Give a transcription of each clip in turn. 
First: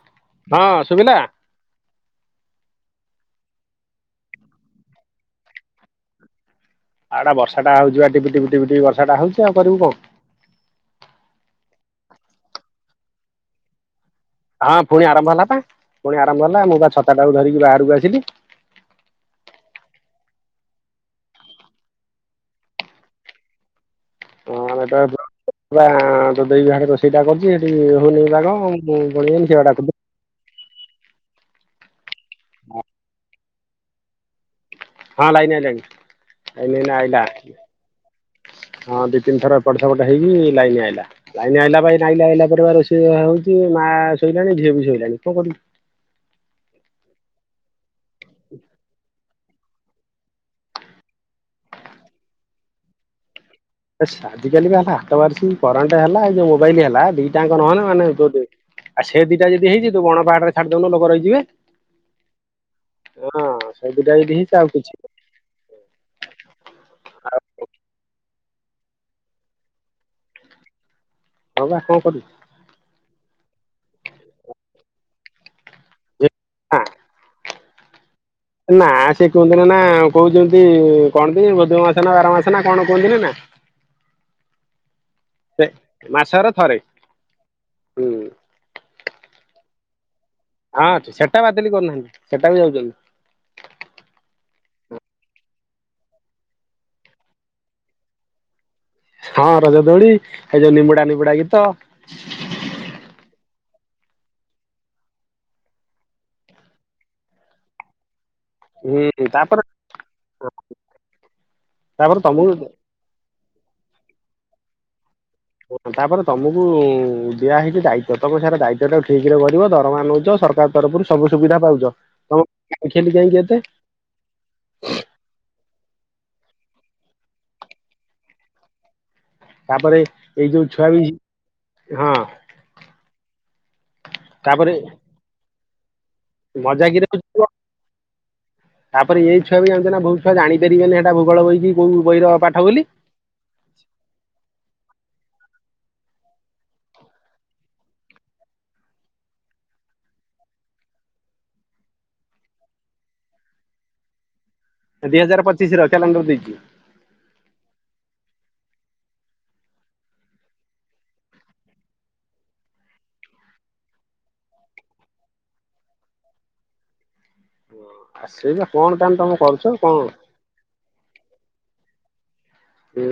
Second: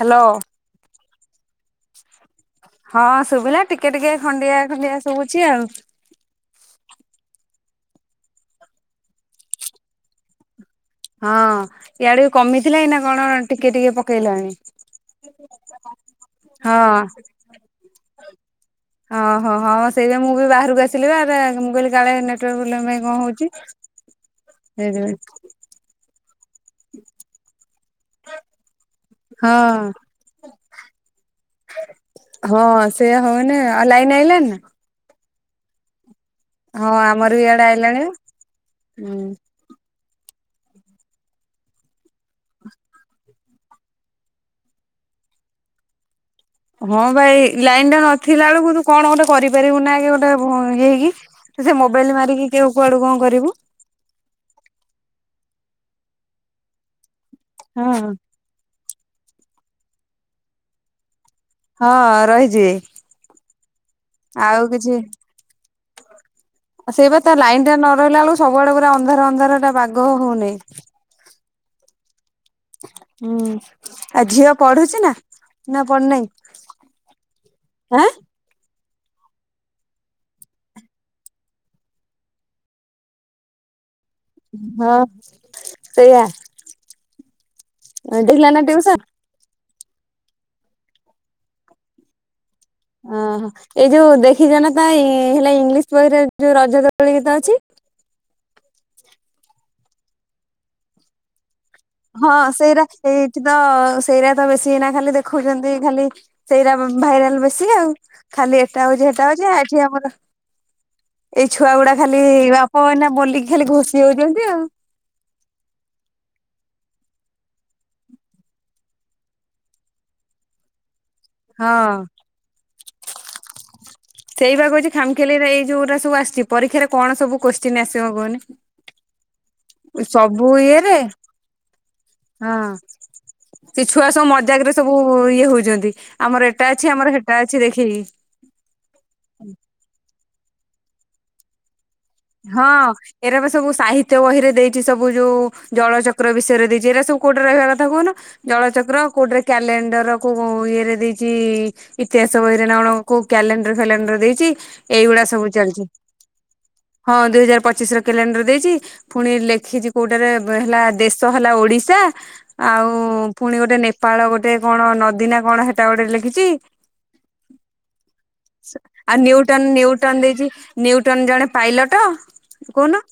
Hello ହଁ ସୁଭିଲା। ହଁ ଶୁଭିଲା ଟିକେ ଟିକେ ଖଣ୍ଡିଆ ଖଣ୍ଡିଆ ସବୁଛି ଆଉ। ଆଟା ବର୍ଷା ଟା ହଉଛି ବା ବର୍ଷା ଟିପି ଟିପି ହଉଛି ଆଉ କରିବୁ କଣ। ହଁ ଇାଡକୁ କମିଥିଲା ଏ ନା କଣ ଟିକେ ଟିକେ ପକେଇଲାଣି। ହଁ ପୁଣି ଆରମ୍ଭ ହେଲା ପା ପୁଣି ଆରମ୍ଭ ହେଲା ମୁଁ ବା ହଁ। ଛଅଟାଟା ବଳକୁ ଧରିକି ବାହାରକୁ ଆସିଲି। ଓହୋ ହଁ ସେଇବୋଇ ମୁଁ ବି ବାହାରକୁ ଆସିଲି ଆ ମୁଁ କହିଲି କାଳେଟ ପାଇଁ କଣ ହଉଛି। ହଁ ନେଟୁଆର୍କ ସେଇଥିପାଇଁ ପୋବେଲେ ତୋ ଦେଇହିଆଡେ ରୋଷେଇଟା କରୁଛି ସେଠି ହଉନି ବା ଗ। କଣ ସିଏପା ହଁ ଡାକୁଥିଲେ। ହଁ ସେ ହଉନି ଆଉ ଲାଇନି ଆଇଲାାଣି ନା? ହଁ ଲାଇନ ଆଇଲନି ହଁ ଏଇନା ଆଇଲା ଆମର ବି ଇଆଡେ ଆଇଲାଣି ହଁ ଦି ହୁଁ। ତିନି ଥର କଟ ହେଇକି ଲାଇନ ଆଇଲା କଟ ଲାଇନ ଆଇଲା ନାଇ ଆଇଲା ଆଇଲାପରେ ରୋଷି ହଉଛି ମା ଶୋଇଲାଣି ଝିଅ ବି। ଇିଲଣି କଣ କରିବୁ। ହଁ ଭାଇ ଲାଇନା ନଥିଲା ବେଳକୁ ତୁ କଣ ଗୋଟେ କରିପାରିବୁ ନା ଗୋଟେ ହେଇକି? ତ ସେ ମୋବାଇଲ ମାରିକି କେଉ କୁଆଡୁ କଣ କରିବୁ। ଆଜିକାଲି ହେଲା ହାତ ବାର କରେଣ୍ଟ ହେଲା ମୋବାଇଲ ହେଲା ତାଙ୍କ ନୁହେ ନା ହଁ ମାନେ ତୋ ଆଉ ସେ ଦିଟା ଯଦ ହେଇଛିୁ ବଣ ପାହା ଛାଡିଦନୁ ଲୋକ ରହିିଯିବେ। ହଁ ରହିଛି ସବିତା ଏଇଠି ହେଇଛି ଆଉ କିଛି ଆଉ ସେଇ ବା ତା ଲାଇନ ଟା ନ ରହିଲା ବେଳ ସବୁବେଡଳେ ପୁରା ଅନ୍ଧାର ଅନ୍ଧାର ଟା ବାଗ ହଉନି। ହଉ ବା କଣ କରିବି। ହୁଁ ଆଉ ଝିଅ ପଢୁଛି ନା ନା ପଢୁନାହିଁ। ହଁ। ନା ସେ କୁହନ୍ତି ନା ନା କହୁଛନ୍ତି କଣନ୍ତି ବୋଧ ମାସ ନା ବାର ମାସ ନା କଣ କୁହନ୍ତି ନା ନା। ହଁ ସେ ସେଇୟଆ। ମାସର ଥରେ ହୁଁ ଥିଲା ନା ଟିଉସନ। ହଁ ଅ ସେଟା ବାଦଲି କରୁନାହାନ୍ତି ସେ ଓହୋ ଏଇ ଯୋଉ ଦେଖ ଦେଖି ଜଣ ତା ହେଲା ଇଂଲିଶ ବହିରେ ଯୋଉ ରଜ ଦୋଳି ଗୀତ ଅଛି। ହଁ ରଜ ଦୋଳି ଏଇ ଯୋଉ ନିମୁଡ଼ା ନିମୁଡ଼ା ଗୀତ ହଁ ସେଇଟା ଏଇଠ ତ ସେଇରା ତ ବେଶୀ ଏଇନା ଖାଲି ଦେଖଉଛନ୍ତି ଖାଲି ସେଇରା ଭାଇରାଲ ବେଶୀ ଆଉ ଖାଲି ଏଟା ହୁଁ ହଉଛି ହେଟା ହଉଛି ତାପରେ ଏଠି ଆମର ଏଇ ଛୁଆ ଗୁଡ଼ା ଖାଲି ତାପରେ ତମକୁ ବାପା ମନା ବଲିକି ଖାଲି ଘୋଷି ହଉଛନ୍ତି ଆଉ ହ ତାପରେ ତମକୁ ଦିଆ ହେଇଛି ଦାୟିତ୍ବ ତମେ ସାରା ଦାୟିତ୍ଵ ଟା ଠିକ ରେ କରିବ ଦରମା ନଉଛ। ସରକାର ତରଫରୁ ସବୁ ସୁବିଧା ପାଉଛ ହଁ। ତମେ କାହିଁକି ଏତେ ସେଇ ବା କ ହଉଛି ଖମଖିଆଲି ନେଇଯାଇଛି ଯୋଉଟା ସବୁ ଆ ପରୀକ୍ଷାରେ କଣ ସବୁ କଶ୍ଚିନ୍ ଆସିବ କହନି? ତାପରେ ଏଇ ସବୁ ଯୋଉ ଛୁଆ ଇଏରେ ବି ହଁ ହଁ ସେ ଛୁଆ ସବୁ ମଜାକ ରେ ସବୁ ଇଏ ହଉଛନ୍ତି। ଆମର ଏଟା ଅଛି ମଜା ଆମର କିରେ ହେଟା ଅଛି ଦେଖେଇକି ତାପରେ ଏଇ ଛୁଆ ବି ଜାଣିଛ ନା ବହୁତ ଛୁଆ ଜାଣି ପାରିବେନି କି ହେଟା ଭୂଗୋଳ ବହି କି? କୋଉ ବହିର ପାଠ ହଁ ବୋଲି। ଏରା ବି ସବୁ ସାହିତ୍ୟ ବହିରେ ଦେଇଛି। ସବୁ ଯୋଉ ଜଳଚକ୍ର ବିଷୟରେ ଦେଇଛି ଏରା ସବୁ କୋଉଠି ରହିବା କଥା କହୁନ ଜଳଚକ୍ର କୋଉଠରେ କ୍ୟାଲେ କ୍ୟାଲେଣ୍ଡର କୋଉ ଇଏରେ ଦେଇଛି ଇତିହାସ ବହିରେ ନା କଣ କ୍ୟାଲେଣ୍ଡର ଫ୍ୟାଲେଣ୍ଡର ଦେଇଛି। ଦି ଏଇଗୁଡ଼ା ହଜାର ସବୁ ଚାଲିଛି। ପଚିଶର କ୍ୟାଲେଣ୍ଡର ଦେଇଛି। ହଁ ଦୁଇ ହଜାର ପଚିଶର କ୍ୟାଲେଣ୍ଡର ଦେଇଛି ପୁଣି ଲେଖିଛି କୋଉଟାରେ ହେଲା ଦେଶ ହେଲା ଓଡ଼ିଶା। ଆଉ ପୁଣି ଗୋଟେ ନେପାଳ ଗୋଟେ କଣ ନଦୀନା କଣ ହେଟା ଗୋଟେ ଲେଖିଛି। ଆ ସେଇବା କଣ ଆ ତାହେଲେ ତମେ ନିଉଟନ କରୁଛ କଣ? ନିଉଟନ ଦେଇଛି ନିଉଟନ ଜଣେ ପାଇଲଟ କହୁନ ହୁଁ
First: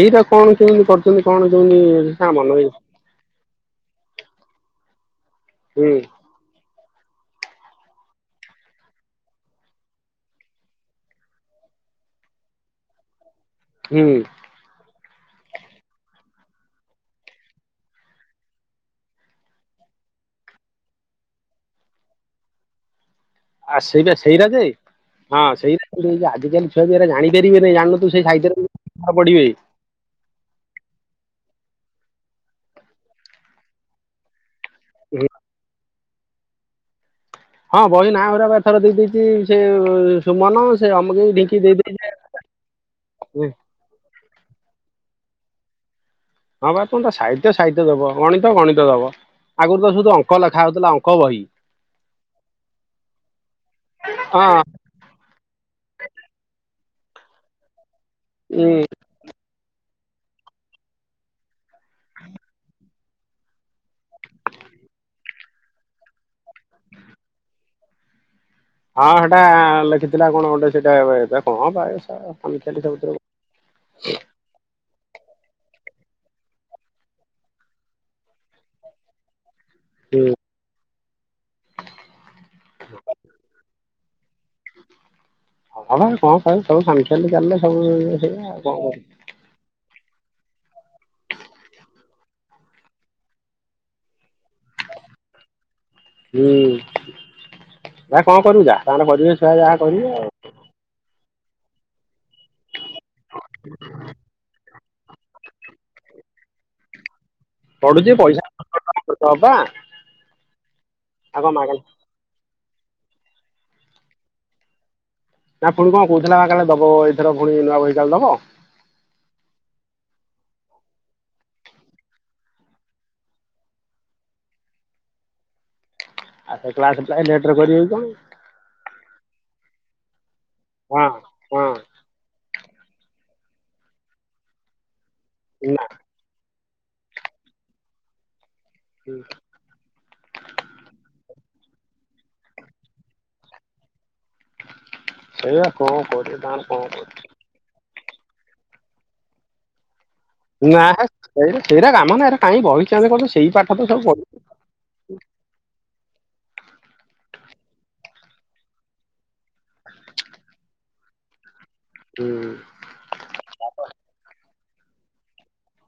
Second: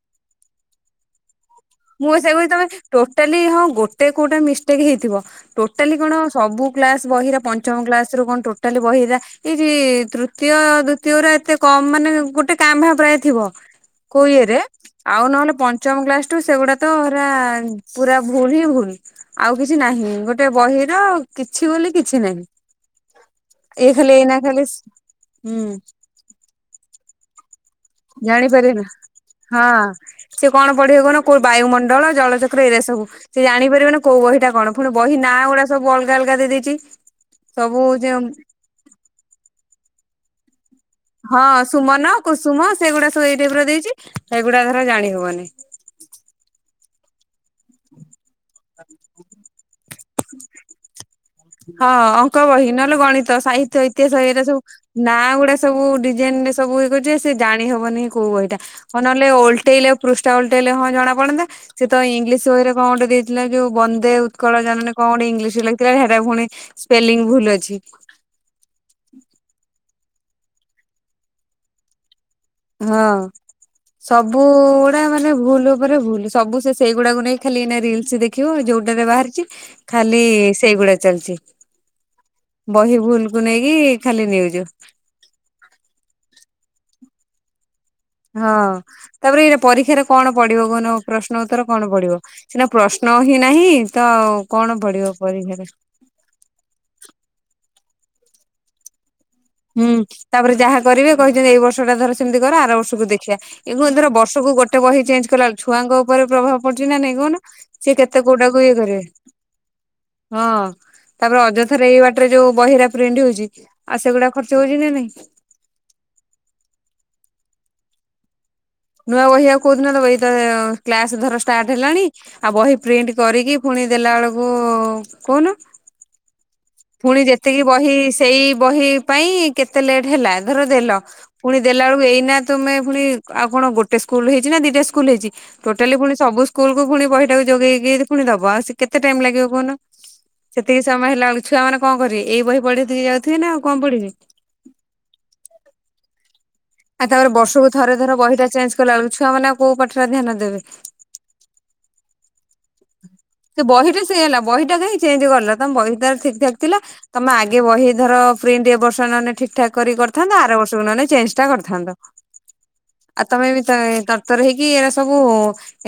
ଏଇଟା କଣ କେମିତି କରୁଛନ୍ତି କଣ କେମିତି ମୁଁ ତା ସେଇ କହୁଛି ମନ ତମେ ହୁଁ ଟୋଟାଲି ହଁ ଗୋଟେ କୋଉଟା ମିଷ୍ଟେକ୍ ହେଇଥିବ ଟୋଟାଲି କଣ ସବୁ କ୍ଲାସ ବହିର ପଞ୍ଚମ କ୍ଲାସରୁ କଣ ଟୋଟାଲି ବହି ଏରା ତୃତୀୟ, ଦ୍ୱିତୀୟ ଗୁରା ଏତେ ମାନେ ଗୋଟେ କାଁ ଭାଆଁ ପ୍ରାୟ ଥିବ ହୁଁ କୋଉ ଇଏରେ ଆଉ ନହେଲେ ପଞ୍ଚମ କ୍ଲାସ ସେଗୁଡ଼ା ତ ହେରା ପୁରା ଭୁଲ ହିଁ ଭୁଲ ଆଉ କିଛି ନାହିଁ ଗୋଟେ ବହିର କିଛି ବୋଲି କିଛି ନାହିଁ। ଆ ଏ ଖାଲି ସେଇ ଏଇନା ସେଇଟା ଖାଲି ଯେ ହଁ ହୁଁ ସେଇ ଆଜିକାଲି ଛୁଆ ବି ଜାଣିପାରିବେନି। ଜାଣିନଥିବୁ ସେଇ ଜାଣିପାରିବେନି ସାହିତ୍ୟରେ ପଢିବେ। ହଁ ସେ କଣ ପଢ଼ିବ କଣ କୋଉ ବାୟୁମଣ୍ଡଳ ଜଳଚକ୍ର ଏରିଆ ସବୁ ସେ ଜାଣିପାରିବେ ନା କୋଉ ବହିଟା କଣ ପୁଣି ବହି ନାଁ ଗୁଡ଼ା ସବୁ ଅଲ ଅଲଗା ଅଲଗା ଦେଇଦେଇଛି। ହଁ ବହି ନାଁ ଗୁରାକ ଏଥର ଦେଇ ଦେଇଛି ସେ ସୁମନ ସେ ଅମକେଇ ହଁ ଢିଙ୍କି ଦେଇ ଦେଇଛି। ସୁମନ, କୁସୁମ ସେଗୁଡ଼ାକ ସବୁ ଏଇ ଟାଇପର ଦେଇଛି ସେଇଗୁଡ଼ା ଧର ଜାଣି ହଉନି। [inaudible] ହଁ ବା ତମେ ତ ସାହିତ୍ୟ-ସାହିତ୍ୟ ଦବ। ଗଣିତ ଗଣିତ ଦବ ଆଗରୁ ତ ସବୁ ଅଙ୍କ ଲେଖା ହଉଥିଲା ଅଙ୍କ ବହି। ହଁ ଅଙ୍କ ବହି ନହେଲେ ଗଣିତ, ସାହିତ୍ୟ, ଇତିହାସ ଏଇଟା ହଁ ସବୁ ନାଁ ଗୁଡ଼ା ସବୁ ଡିଜାଇନ ରେ ସବୁ ସେ ଜାଣି ହବନି କୋଉ ବହିଟା ଉଁ ହଉ ନହେଲେ ଓଲଟେଇଲେ ପୃଷ୍ଠା ଉଲଟେଇଲେ ହଁ ଜଣା ପଡନ୍ତା ସେତ ଇଂଲିଶ ବହିରେ କଣ ଗୋଟେ ଥିଲା ଯୋଉ ବନ୍ଦେ ଉତ୍କଳ ଜନନୀ କଣ ଗୋଟେ ଇଂଲିଶରେ ଲେଖିଥିଲା ଯେ ହେଟା ପୁଣି ସ୍ପେଲିଙ୍ଗ ଭୁଲ ଅଛି। ହଁ ହେଟା ଲେଖିଥିଲା କଣ ଗୋଟେ ସେଇଟା ଏବେ କଣ ପାଇବୁ ସ ହଁ ସବୁ ଟା ମାନେ ଭୁଲ ଉପରେ ଭୁଲ ସବୁ ସେ ସେଇ ଗୁଡ଼ାକୁ ନେଇ ଖାଲି ଏଇନା ରିଲସ୍ ଦେଖିବ ଯୋଉଟାରେ ବାହାରିଛି ଖାଲି ହୁଁ ସେଇଗୁଡ଼ା ଚାଲିଛି। ବହି ଭୁଲକୁୁ ନେଇକି ଖାଲି ନ୍ୟୁଜ୍। ହଁ [unintelligible] କଣ ପାଇବୁ ସବୁ ସାଙ୍ଗ ଖ୍ୟାମ ଖାଲି ଚାଲେ। ହଁ ତାପରେ ଏଇ ପରୀକ୍ଷା ର କଣ ପଡିବ କହୁନ ପ୍ରଶ୍ନ ଉତ୍ତର କଣ ପଡିବ ସିନା ପ୍ରଶ୍ନ ହିଁ ନାହିଁ ତ ଅ କଣ ପଡିବ? ପରୀକ୍ଷା ରେ ହୁଁ ଭାଇ କଣ କରିବୁ ଯା ତାଙ୍କର କରିଵେ। ହୁଁ ତାପରେ ଯାହା କରିବେ। କହିଚନ୍ତି ଏଇ ବର୍ଷ ଟା ତାର ସେମିତି କର ଆର ବର୍ଷକୁ ଦେଖିବା ଏଣୁ ଏଥର ବର୍ଷକୁ ଗୋଟେ ବହି ଚେଞ୍ଜ କଲାବେଳ ଛୁଆଙ୍କ ଉପରେ ପ୍ରଭାବ ପଡୁଛି ନା ନାଇଁ କହୁନ ସିଏ ପଢୁଛି କେତେ ପଇସା କୋଉଟାକୁ ଇଏ କରିବେ। ଦବା ହଁ ତାପରେ ଆଉ କଣ ମାଗଣା ଅଯଥାରେ ଏଇ ବାଟରେ ଯୋଉ ବହିରା ପ୍ରିଣ୍ଟ ହଉଛି ଆଉ ସେଗୁଡା ଖର୍ଚ ହଉଛି ନା ନାଇଁ। ନା ପୁଣି କଣ କହୁଥିଲା ଦବ ଏଥର ପୁଣି ନୂଆ ବହି କାଳେ ଦବ। ନୂଆ ବହି ଆଉ କହୁଦିନ ଦବ ଏଇତ କ୍ଲାସ ଧର ଷ୍ଟାର୍ଟ ହେଲାଣି ଆଉ ବହି ପ୍ରିଣ୍ଟ କରିକି ଫୁଣି ଦେଲା ବେଳକୁ କହୁନ। ଆଉ ସେ କ୍ଲାସ ପୁଣି ପ୍ରାୟ ଲେଟରେ ଯେତିକି କରିବେ କି ବହି କଣ ସେଇ ବହି ପାଇଁ କେତେ ଲେଟ୍ ହେଲା ଧର ଦେଲ ହଁ ପୁଣି ହଁ ଦେଲା ବେଳକୁ ଏଇନା ତମେ ପୁଣି ଆଉ କଣ ଗୋଟେ ସ୍କୁଲ ହେଇଛି ନା ଦିଟା ସ୍କୁଲ ହେଇଛି ନା ଟୋଟାଲି ପୁଣି ସବୁ ସ୍କୁଲ କୁ ପୁଣି ବହିଟାକୁ ଯୋଗେଇକି ପୁଣି ଦବା ଆଉ କେତେ ଟାଇମ ଲାଗିବ କହୁନ? ସେତିକି ସମୟ ହେଲା ବ ଛୁଆମାନେ କଣ କରିବେ ଏଇ ବହି ପଢ଼ି ଦେଇ ଯାଉଥିବେ ନା ଆଉ କଣ ପଢିବେ। ସେଇଆ କଣ କରିବେ ତାଙ୍କର କଣ ଆଉ ତାପରେ ବର୍ଷକୁ ଥରେ ଧର ବହି ଟା ଚେଞ୍ଜ କଲା ବେଳକୁ ଛୁଆ ମାନେ ଆଁ କୋଉ ପା ନା ସେଇ ସେଇଟା କାମ ନା ଏଇଟା କାଇଁ ବହି ଚେଁ ସେ ବହି ଟା ସେଇ ହେଲା ବହିଟା କାଇଁ ଚେଞ୍ଜ କଲ ତମ ବହି ତ ଠିକ ଠାକ ଥିଲା ତମେ ଆଗେ ବହି ଧର ପ୍ରିଣ୍ଟ ଏ ବର୍ଷ ନହେନେ ଠିକଠାକ୍ କରିଥାନ୍ତା ଆର ବର୍ଷକୁ ନ ହେଲେ ଚେଞ୍ଜ ଟା କରି ଥାନ୍ତ ହୁଁ ଆଉ ତମେ ବି ତ ଏଇ ତର ତର ହେଇକି କି ଏରା ସବୁ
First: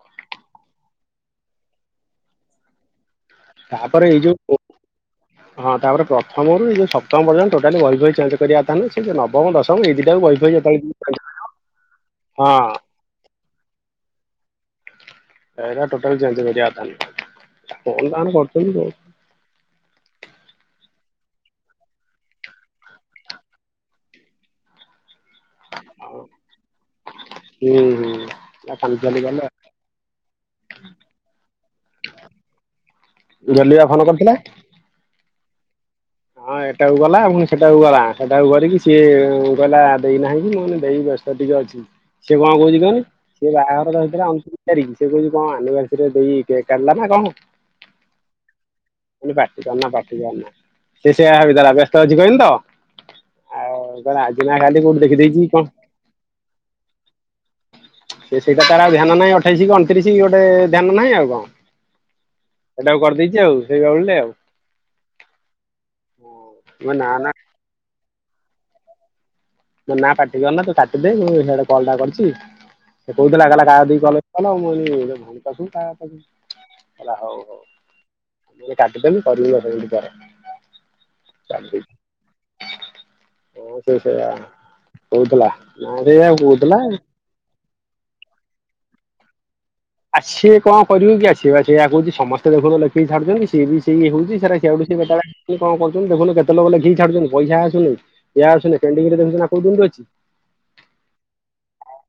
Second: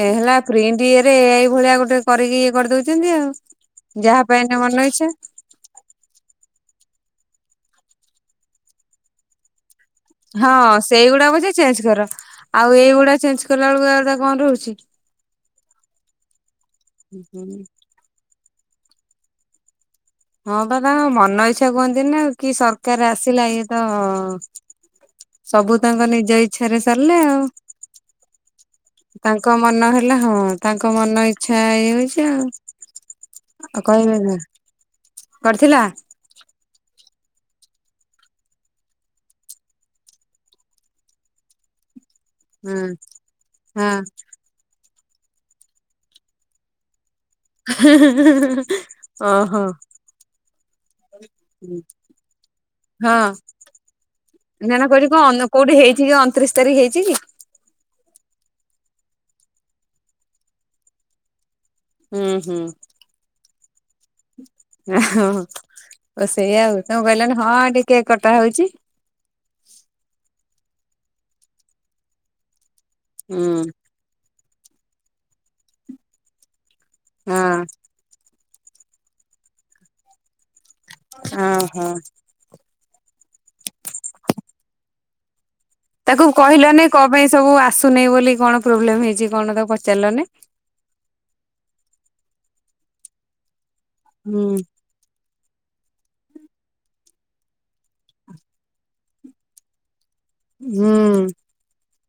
ହେଲା ପ୍ରିଣ୍ଟ ଇଏ ରେ ଏଇଭଳିଆ ଗୋଟେ କରିକି ଇଏ କରିଦଉଛନ୍ତି ଆଉ। ତାପରେ ଏଇ ଯାହା ଯୋଉ ପାଇନେ ମନ ଇଚ୍ଛା ହଁ ତାପରେ ପ୍ରଥମରୁ ଏଇ ଯୋଉ ଷ୍ଟମ ପଯ୍ୟନ୍ତ ଟୋଟାଲି ବହି ଫଇ ଚେଞ୍ କରିବା କଥା ନୁହଁ ସେ ଯଉ ନବମ ଦସ ହଁ ସେଇଗୁଡାକ ଯେ ଚେଞ୍ଜ କର। ହଁ ଆଉ ଏଇଗୁଡା ଚେଞ୍ଜ କଲା ବେଳକୁ ଆଉ ହଁ ରହୁଛି। ଏରା ଟୋଟାଲ ଚେଞ୍ଜ କରିବା କଥାନୁହ। କଣ ଟା ଆମେ କରୁଛନ୍ତି ଆଉ। ହଁ ବା ତାଙ୍କ ମନ ଇଚ୍ଛା କୁହନ୍ତିନି ଆଉ କି ସରକାର ଆସିଲା ଇଏ ତ ସବୁ ତାଙ୍କ ହଁ ନିଜ ଇଛାରେ ସାରିଲେ ଆଉ। ହୁଁ ହୁଁ ଆ କାଲି ଗଲା ତାଙ୍କ ମନ ହେଲା ହଁ ତାଙ୍କ ମନ ଇଚ୍ଛା ଇଏ ହୋଉଛି ଆଉ। ଆଉ ଜଲିଆ ଫୋନ କହିବେ କରିଥିଲା? କଣ କରିଥିଲା? ସେଇଟାକୁ ଗଲା ଏବଂ ସେଟାକୁ ଗଲା ସେଟାକୁ କରିକି ସିଏ କହିଲା ଦେଇନାହିଁ କି ମାନେ ଦେଇ ବ୍ୟସ୍ତ ଟିକେ ଅଛି। ସେ କଣ କହୁଛି ହଁ କହନି ସେ ବାହାଘର ତା ହଁ ଭିତରେ ଆଣୁଛନ୍ତି ଫେରିକି। ସେ କହୁଛି କଣ ଆନିବର୍ସରୀ ଦେଇ କେକ କାଟିଲା ନା କଣ? କହିନି ପାଟି ଓହୋ କରନା ପାଟି କରନା। ସେ ସେଆ ଭାବି ଦେଲା ବ୍ୟସ୍ତ ଅଛି କହିନି ତ ହଁ ଆଉ ହ ଆଜିନା ନା କାଲି ନା କୋଉଠି କହିଲି ଦେଖିଦେଇଛି କଣ କୋଉଠି ହେଇଛି କି ଅଣତିରିଶ ତାରିଖ ହେଇଛି କି? ସେ ସେଇଟା ତାର ଆଉ ଧ୍ୟାନ ନାହିଁ ଅଠେଇଶି କି ଅଣତିରିଶି ଗୋଟେ ଧ୍ୟାନ ନାହିଁ ଆଉ କଣ। ହୁଁ ହୁଁ। ସେଇଟାକୁ କରିଦେଇଛି ଆଉ ସେଇ ବାଉଳିରେ ଆଉ ଓ ସେଇଆ ଆଉ ମୁଁ ତମେ ନା ନା କହିଲନି ହଁ ଏଠେ କେକ କଟା ହଉଛି। କହିଲି ନା ପାଟି କରନା ତୁ କାଟିଦେ ମୁଁ ହିଆଡୁ କଲ ଟା କରିଛି। ସେ କହୁଥିଲା କଲା ହଁ କାହାକତିକି କଲ କଲ ମୁ କହିଲି ଭଉଣୀ ପାଖକୁ କାହା ପାଖକୁ କହିଁଲା ହଉ ହଉ। ମୁ କହିଲି କାଟି ଦେ ମୁଁ କରିବି ଦଶ ମିନିଟ୍ ପରେ। ଅଁ ହୋ। ହ ସେ ସେଇଆ କହୁଥିଲା ନା ତାକୁ ସେଇଆ କହୁଥିଲା କହିଲନି କଣ ପାଇଁ ସବୁ ଆସୁନି ବୋଲି କଣ ପ୍ରୋବ୍ଲେମ ହେଇଛି କଣ ତାକୁ ଆ ପଚାରିଲନି? ସିଏ କଣ କରିବ କି ଆ ସିଏ ବା ସେଇଆ କହୁଛି ସମସ୍ତେ ଦେଖୁ ଲେଖେକି ଛାୁଡୁଛନ୍ତି ସିଏ ବି। ସେ ଇଏ ହଉଛି ହୁଁ ସେରା ସିଆଡୁ ସିଏ [unintelligible] କିଏ କଣ କରୁଛନ୍ତି ଦେଖୁନୁ କେତେ ଲୋକ ଲେଖିକି ଛାଡୁଚନ୍ତି। ପଇସା ଆସୁନି ଇଆ ଆସୁନି। ପେଣ୍ଡିଙ୍ଗରେ ଦେଖୁଛନା କୋଉ ଦିନଠୁ ଅଛି? ହୁଁ।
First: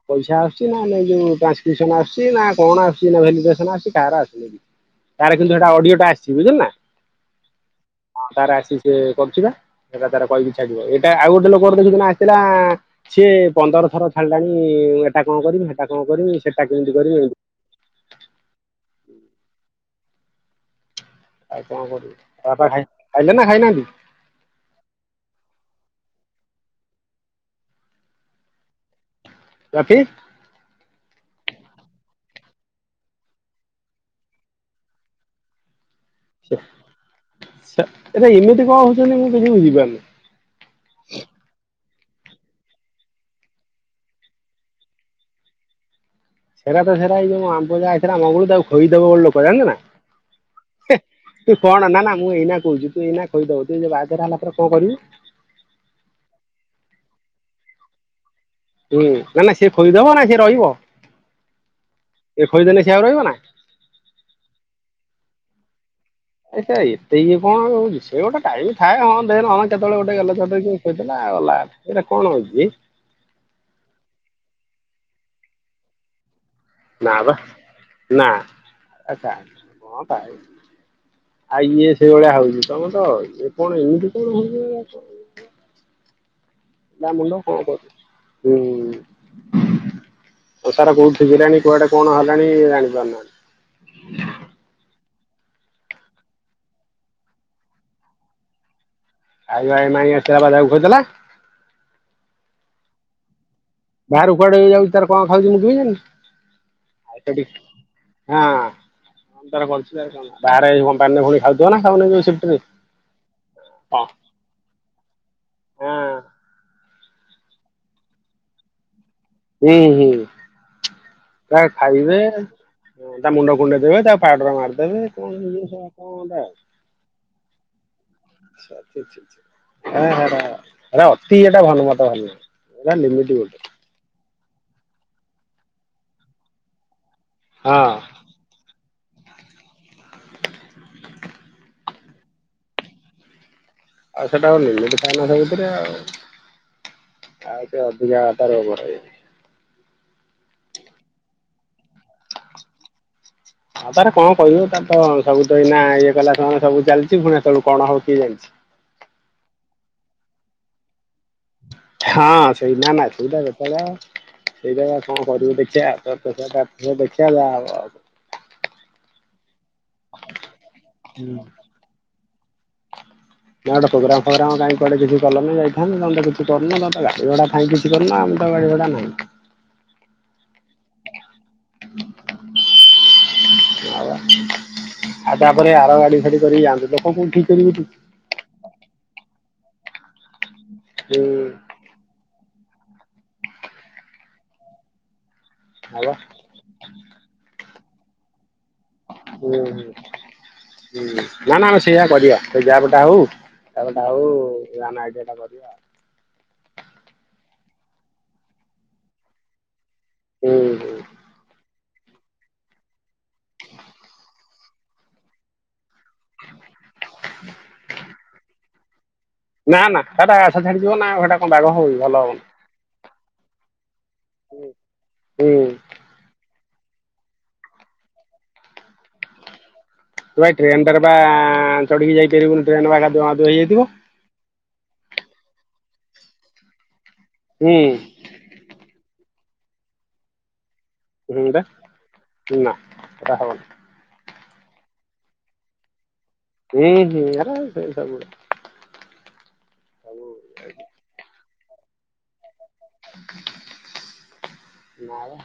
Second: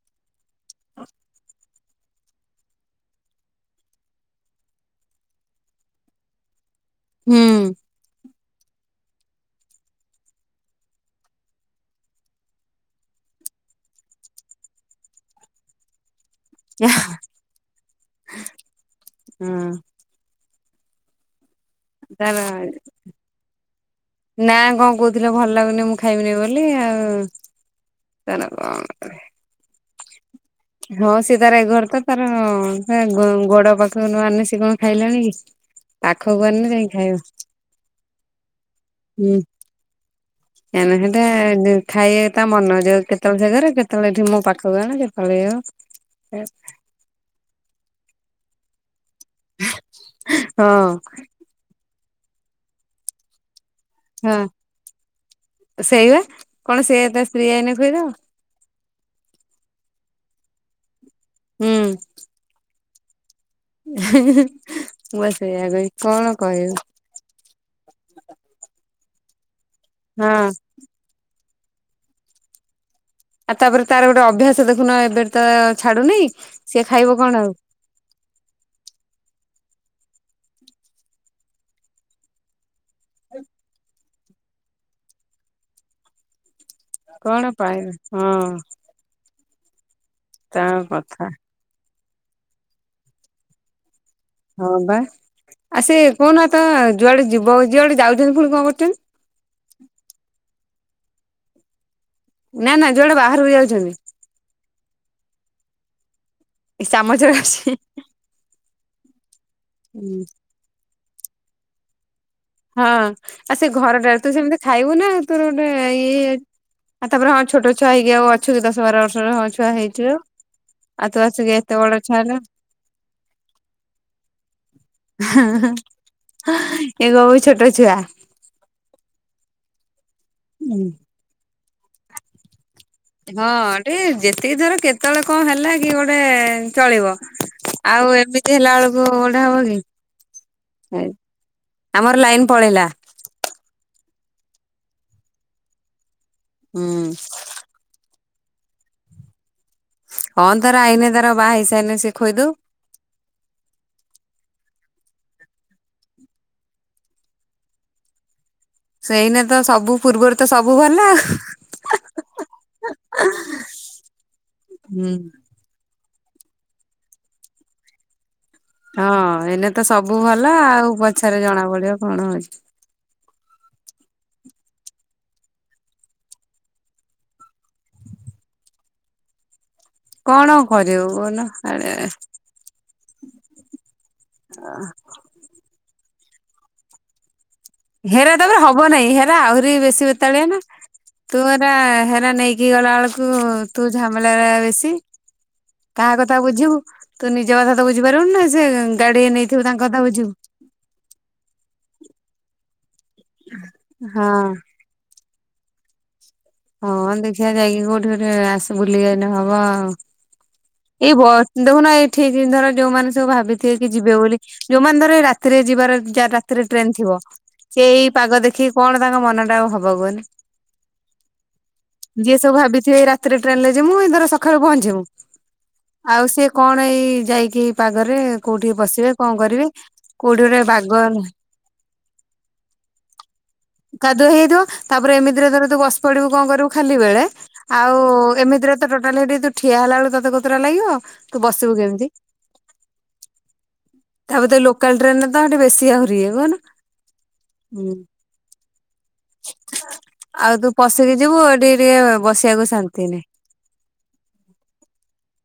ପଇସା ଆସୁଛି ନା ଲୋ ଯୋଉ ଟାନ୍ସକ୍ରିପସନ ଆସୁଛି ନା କଣ ଆସୁଛି ନା ଆ କାହାର ଆସୁନେ ତାର କିନ୍ତୁ ହେଇଟା ଅଡିଓ ଟା ଆସିଛି ବୁଝିଲୁ ନା? ହୁଁ। ହଁ ତାର ଆସିଚି ସିଏ କରୁଚିପା। ସେଟା ତାର କହିକି ଛାଡିବ ଏଇଟା ଆଉ ଗୋଟେ ଲୋକର ଦେଖିଛୁ ନା ଆସିଥିଲା ସିଏ ପନ୍ଦର ଥର ଛାଡ଼ିଲାଣି ଏଟା କଣ କରିମି ହେଟା କଣ କରୀମି ସେଟା କେନ୍ଟି କରିମି ସେଟା କେମିତି କରମି ଏମିତି ହଁ। ଆଉ କଣ କରିବି। ତାର ବାପା ଖାଇ ଖାଇଲେ ନା ଖାଇନାହାନ୍ତି ନା କଣ କହୁଥିଲେ ଭଲ ଲାଗୁନି ମୁଁ ଖାଇବିନି ବୋଲି। ଲି ଆଉ। ତାର କଣ କହିବି। ବର୍ଫି? ହଁ ସିଏ ତାର ଏ ଘରତ ତାର ସେ ଗୋ ଗୋଡପାଖ ନଆନିନେ ସ କଣ ଖାଇଲାଣିକି। ସ ସଅ ଏଟା ଏମିତି କଣ ହଉଛନ୍ତି ମୁଁ କିଛି ବୁଝିପାରୁନି। କାହିଁନା ହେଟା ଦୁ ଖାଇ ତା ମନଯ କେତେବେଳେ ସେଘରେ କେତେବେଳେ ଏଠି ମୋ ପାଖକୁ ଆଣ କେତେବେଳେ ଆଉ ସେଇଟା ତ ସେଟା, ଏଇ ଯୋଉ ଆମ୍ବ ଯାଆଇଥିଲା ମଙ୍ଗୁଳୁ ତାକୁ ଖୋ ବ ଲୋକ ଜାଣିଚୁନା, ହଁ ତୁ କଣ ନା-ନା ମୁଁ ଏଇନା କହୁଛିୁ ତୁ ଏଇନା ଖୋଇଦବୁ। ସେଯୋଉ [unintelligible] ଙ୍କର ହଁ କନକରିବୁ। ସେଇବା କଣ ସେଏ ତା ସ୍ତ୍ରୀ ଆଇଲେ ଖୁଆଇଦବନି। ହୁଁ ନା-ନା ସେ ଖଇଦବନା ସେ ରହିବ, ହୁଁ। ସେ ଖୋଇଦଲେ ସେ ଆଉ ରହିବ ନା। [unintelligible] ମୁଁ ବା ସେଇଆ କହିଲି। ଆ ଏଟା ଏତେ ଇଏ କଣ ହଉଚି, ସେ ଗୋଟେ ଟାଇଏମ୍ ଥାଏ ହଁ ଦେ ହ କେତେବେଳେ ଗୋଟେ ହଁ [unintelligible] ଗଲା ଏଇଟା କଣ ହଉଛି? ଆଉ ତାପରେ ତାର ଗୋଟେ ଅଭ୍ୟାସ ଦେଖୁନ ଏବେ ତ ଛାଡୁନି ସିଏ ଖାଇବ ନାବା, କଣ ଆଉ ନା ଆଚ୍ଛା। ହଁ, ଆଉ ଇଏ ସେଇଭଳିଆ ହଉଛି ତମେତ, ଇଏ କଣ ଏମିତି [inaudible] ନା ମୁଣ୍ଡ କଣ ପାଇବ [unintelligible] ହୁଁ। ହଁ ତା ହସାରା କଥା କୋଉଠିିବିଲଣି କୁଆଡେ କଣ ହେଲାଣି ଜାଣି ପାରୁନାହାନ୍ତି। ହଁବା, ଆସେ କଣନାତ ଯୁଆଡେ ଯିବ ଯୁଆଡେ ଯାଉଛନ୍ତି ପୁଣି କଣ କରୁଛନ୍ତି? ଆାଇ ଭାଇ [inaudible] ନା-ନା ଯୋଡେ ବାହାରକୁ ଯାଉଛି। ବାହାରକୁ କୁଆଡେ ଯାଉଛି ତାର କଣ ଖାଉଛି ମୁଁ କେମିତି ଯାଣିବି? ଇସାମ ଜଛି। କ ତ କରୁ କଣ, ବାହାରେ କମ୍ପାନୀର ପୁଣି ଖାଉଥିବ ନା ଖାଉନ ଯଉ ହଁ, ଆଉ ସେଘରଟଡାରେ ତୁ ସେମିତି ଖାଇବୁ ନା ତୋରଗୋଟେ ଇଏ ଆଉ ତାପରେ ହଁ ଛୋଟ ଛୁଆ ହେଇକି ଆଉ ଅଛ କି ଦଶବାର ବର୍ଷର ହଁ ଛୁଆ ହୁଁ ହୁଁ ହେଇଥିଲୁ ଆ ତୁ ଅସ ଏତେବଡ ଛୁଆ ହ ତା ମୁଣ୍ଡ କୁଣ୍ଡେଇ ଦେବେ, ତାପାହାଡରେ ମାରିଦେବେ କଣ କୋ ଇଏ କହିବୁ ଛୋଟ ଛୁଆ। [inaudible] ଅତି ଇଏ ଭଲ ମତ ଭଲ ଏରା ଲିମିଟ ହଁ ଗୋଟେ ଟିକେ ଯେତିକିଧର କେତେବେଳେ କଣ ହେଲା କି ଗୋଟେ ଚଳିବ। ହଁ ଆଉ ଏମିତି ହେଲାବେଳକୁ ଗୋଟେ ହବକି, ଆମର ଲାଇନ ପଳେଇଲା। ଆଉ ସେଟା ଆ ନିମତି ନ ସେ ଭିତରେ ଆଉ, ହୁଁ ଆଉ ଅଧିକା ତାର ଓଭର ହ ତାର ଆଇନେ ତାର ବା ହେଇ ହଁ ତାର କଣ କରିବ ତା ହଁ ସବୁ ତ ଏଇ ନା ଇଏ କଲା ସମୟ ସବୁ ଚାଲିଛି ପୁଣି ସେତେବେଳେକୁ କଣ ହବ କିଏ ଜାଣିଛି? ସେଇନ ତ ସବୁପୂର୍ବରୁ ତ ସବୁ ଭଲ ହଁ ସେଇଟ ନାଁ ସେଇଟା [unintelligible] ସେଇଟା ହୁଁ। କଣ କରିବୁ ଦେଖିଆ ତ ଟା ଦେଖିଆ ଆଉ ଯାହା ହବ। ହଁ ଏଇନେ ତ ସବୁ ଭଲ ଆଉ ପଛରେ ଜଣା ପଡିବ କଣ ହଉଛି? ନାଁ ଗୋଟେ ପ୍ରୋଗ୍ରାମ ଫ୍ର କାଇଁ କୁଆଡେ କିଛି କଲନି ଯାଇଥାନ୍ତ ତମେ କିଛି କରୁନ ତମର ଗାଡ଼ି ଘୋଡ଼ା ଥାଇକି କିଛି କରୁନ ଆଉ। ଗାଡ଼ି ଘୋଡ଼ା ନାହିଁ। କଣ ଆଉ କରିବୁ କହୁନ ଆରେ ଆଉ ତାପରେ ଆର ଗାଡି ଫାଡି କରିକି ଯାଆନ୍ତୁ ଲୋକ କୋଉଠି କରିବେ କି? ହେରା ତାପରେ ହବ ନାଇଁ ହେରା ଆହୁରି ବେଶୀ ବେତାଳିଆ ନା ହୁଁ ତୁ ଏରା ହେରା ନେଇକି ଇକି ଗଲା ବେଳକୁ ତୁ ଝାମେଲା ବେଶି। ହଁ କାହା ବା କଥା ବୁଝିବୁ ତୁ ନିଜ କଥା ତ ବୁଝିପାରିବୁନି ନା। ସେ ଗାଡି ନେଇଥିବୁ ତାଙ୍କ କଥା ବୁଝିବୁ। ହୁଁ-ହଁ-ହଁ ନା-ନା ସେଇଆ କରିବା ଯା ପ ଟା ହଉ ତାପଟ ହଁ ହଉା ଆମେ ଆଇଡ଼ିଆ ଟା କରିବା। ହଁ ଦେଖିଆ ଯାଇକି କୋଉଠି ଗୋଟେ ଆସ ବୁଲି ଗଲେ ହବ ଆଉ। ହୁଁ ହୁଁ। ଏଇ ବ ଦେଖୁନ ଏଇଠିକ ଧର ଯୋଉମାନେ ସବୁ ଭାବିଥିବେ କି ଯିବେ ବୋଲି ଯୋଉମାନେ ଧର ଏଇ ରାତିରେ ଯିବାର ଯା ରାତିରେ ଟ୍ରେନ ଥିବ ସେ ଏଇ ପାଗ ଦେଖି କଣ ତାଙ୍କ ମନ ଟା ଆଉ ନା ହବ ନା କୁହନି। ହେଟା ଆଶା ଛାଡିଯିବ ନା ହେଟା କଣ ବାଗ ହବ କି ଭଲ ଯିଏ ହବନି ସବୁ ଭାବିଥିବେ ଏଇ ରାତିରେ ଟ୍ରେନରେ ଯିମୁ ଧର ସକାଳୁ ପହଞ୍ଚିବୁ ହୁଁ। ଆଉ ସେ ସେ କଣ ଏଇ ଯାଇକି ଏଇ ପାଗରେ କୋଉଠିକି ବସିବେ କଣ କରିବେ। କୋଉଠି ତୁ ଭାଇ ଗୋଟେ ବାଗ ଟ୍ରେନଟାରେ ବା ଚଢି଼କି ଯାଇପାରିବୁନି [unintelligible] ହେଇଯାଇଥିବ। କାଦୁଅ ହେଇଯାଇଥିବ ତାପରେ ଏମିତିରେ ଧର ତୁ ବସ ପଡିବୁ କଣ କରିବୁ ଖାଲି ବେଳେ ହୁଁ ଆଉ ଏମିତିରେ ତ ଟୋ ହେଠି ତ ଠିଆ ହେଲା ବେଳେ ତତ କୋତରା ଲାଗିବ। ତୁ ହୁଁ ବସିବୁ କେମିତି [unintelligible] ନା ଏରା ହବନି। ତାପରେ ତ ଲୋକାଲ ଟ୍ରେନରେ ତ ହେଠି ବେଶୀ ଆଉ। [unintelligible] ଆଉ ତୁ ପଶିକି ଯିବୁ ଟିକେ ଟିକେ ବସିବାକୁ ଶାନ୍ତି ନାହିଁ। ନାଇଁ।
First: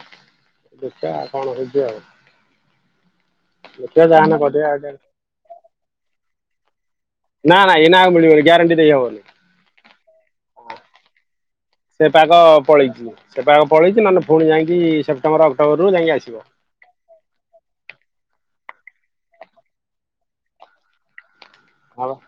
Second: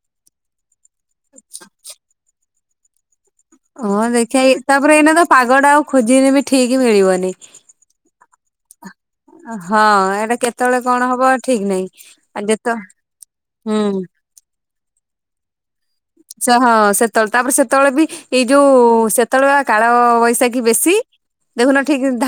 ଦେଖିଆ କଣ ହଉଛି ଆଉ। ଦେଖିବା ହଁ ଯାହାହେଲେ ଦେଖିବା ଏଇ କରିବା ଆଉ ତାପରେ ଏଇନା ତ ପାଗ ଟା ଆଉ ଖୋଜିନେ ବି ଠିକ୍ ନା ନା ଏଇ ନା ଆଉ ମିଳିବନି ଗ୍ୟାରଣ୍ଟି ହଁ ହେଟା କେତେବେଳେ କଣ ହବ? ଠିକ ନାହିଁ। ସେ ପାାଗ ଆଉ ଯେତ ପଳେଇଛି ସେ ପାାଗ ହୁଁ ପଳେଇଛି ନହେଲେ ପୁଣି ଯାଇକି ସେପ୍ଟେମ୍ବର ଅକ୍ଟୋବର ସେ ହଁ ସେତେବେଳେ ତାପରେ ସେ ସେତେବେଳେ ବି ଏଇ ଯୋଉ ସେତେବେଳେ କାଳ ବୈଶାଖୀ ବେଶୀ ଦେଖୁନ ଠିକ୍ ହଉ ଧା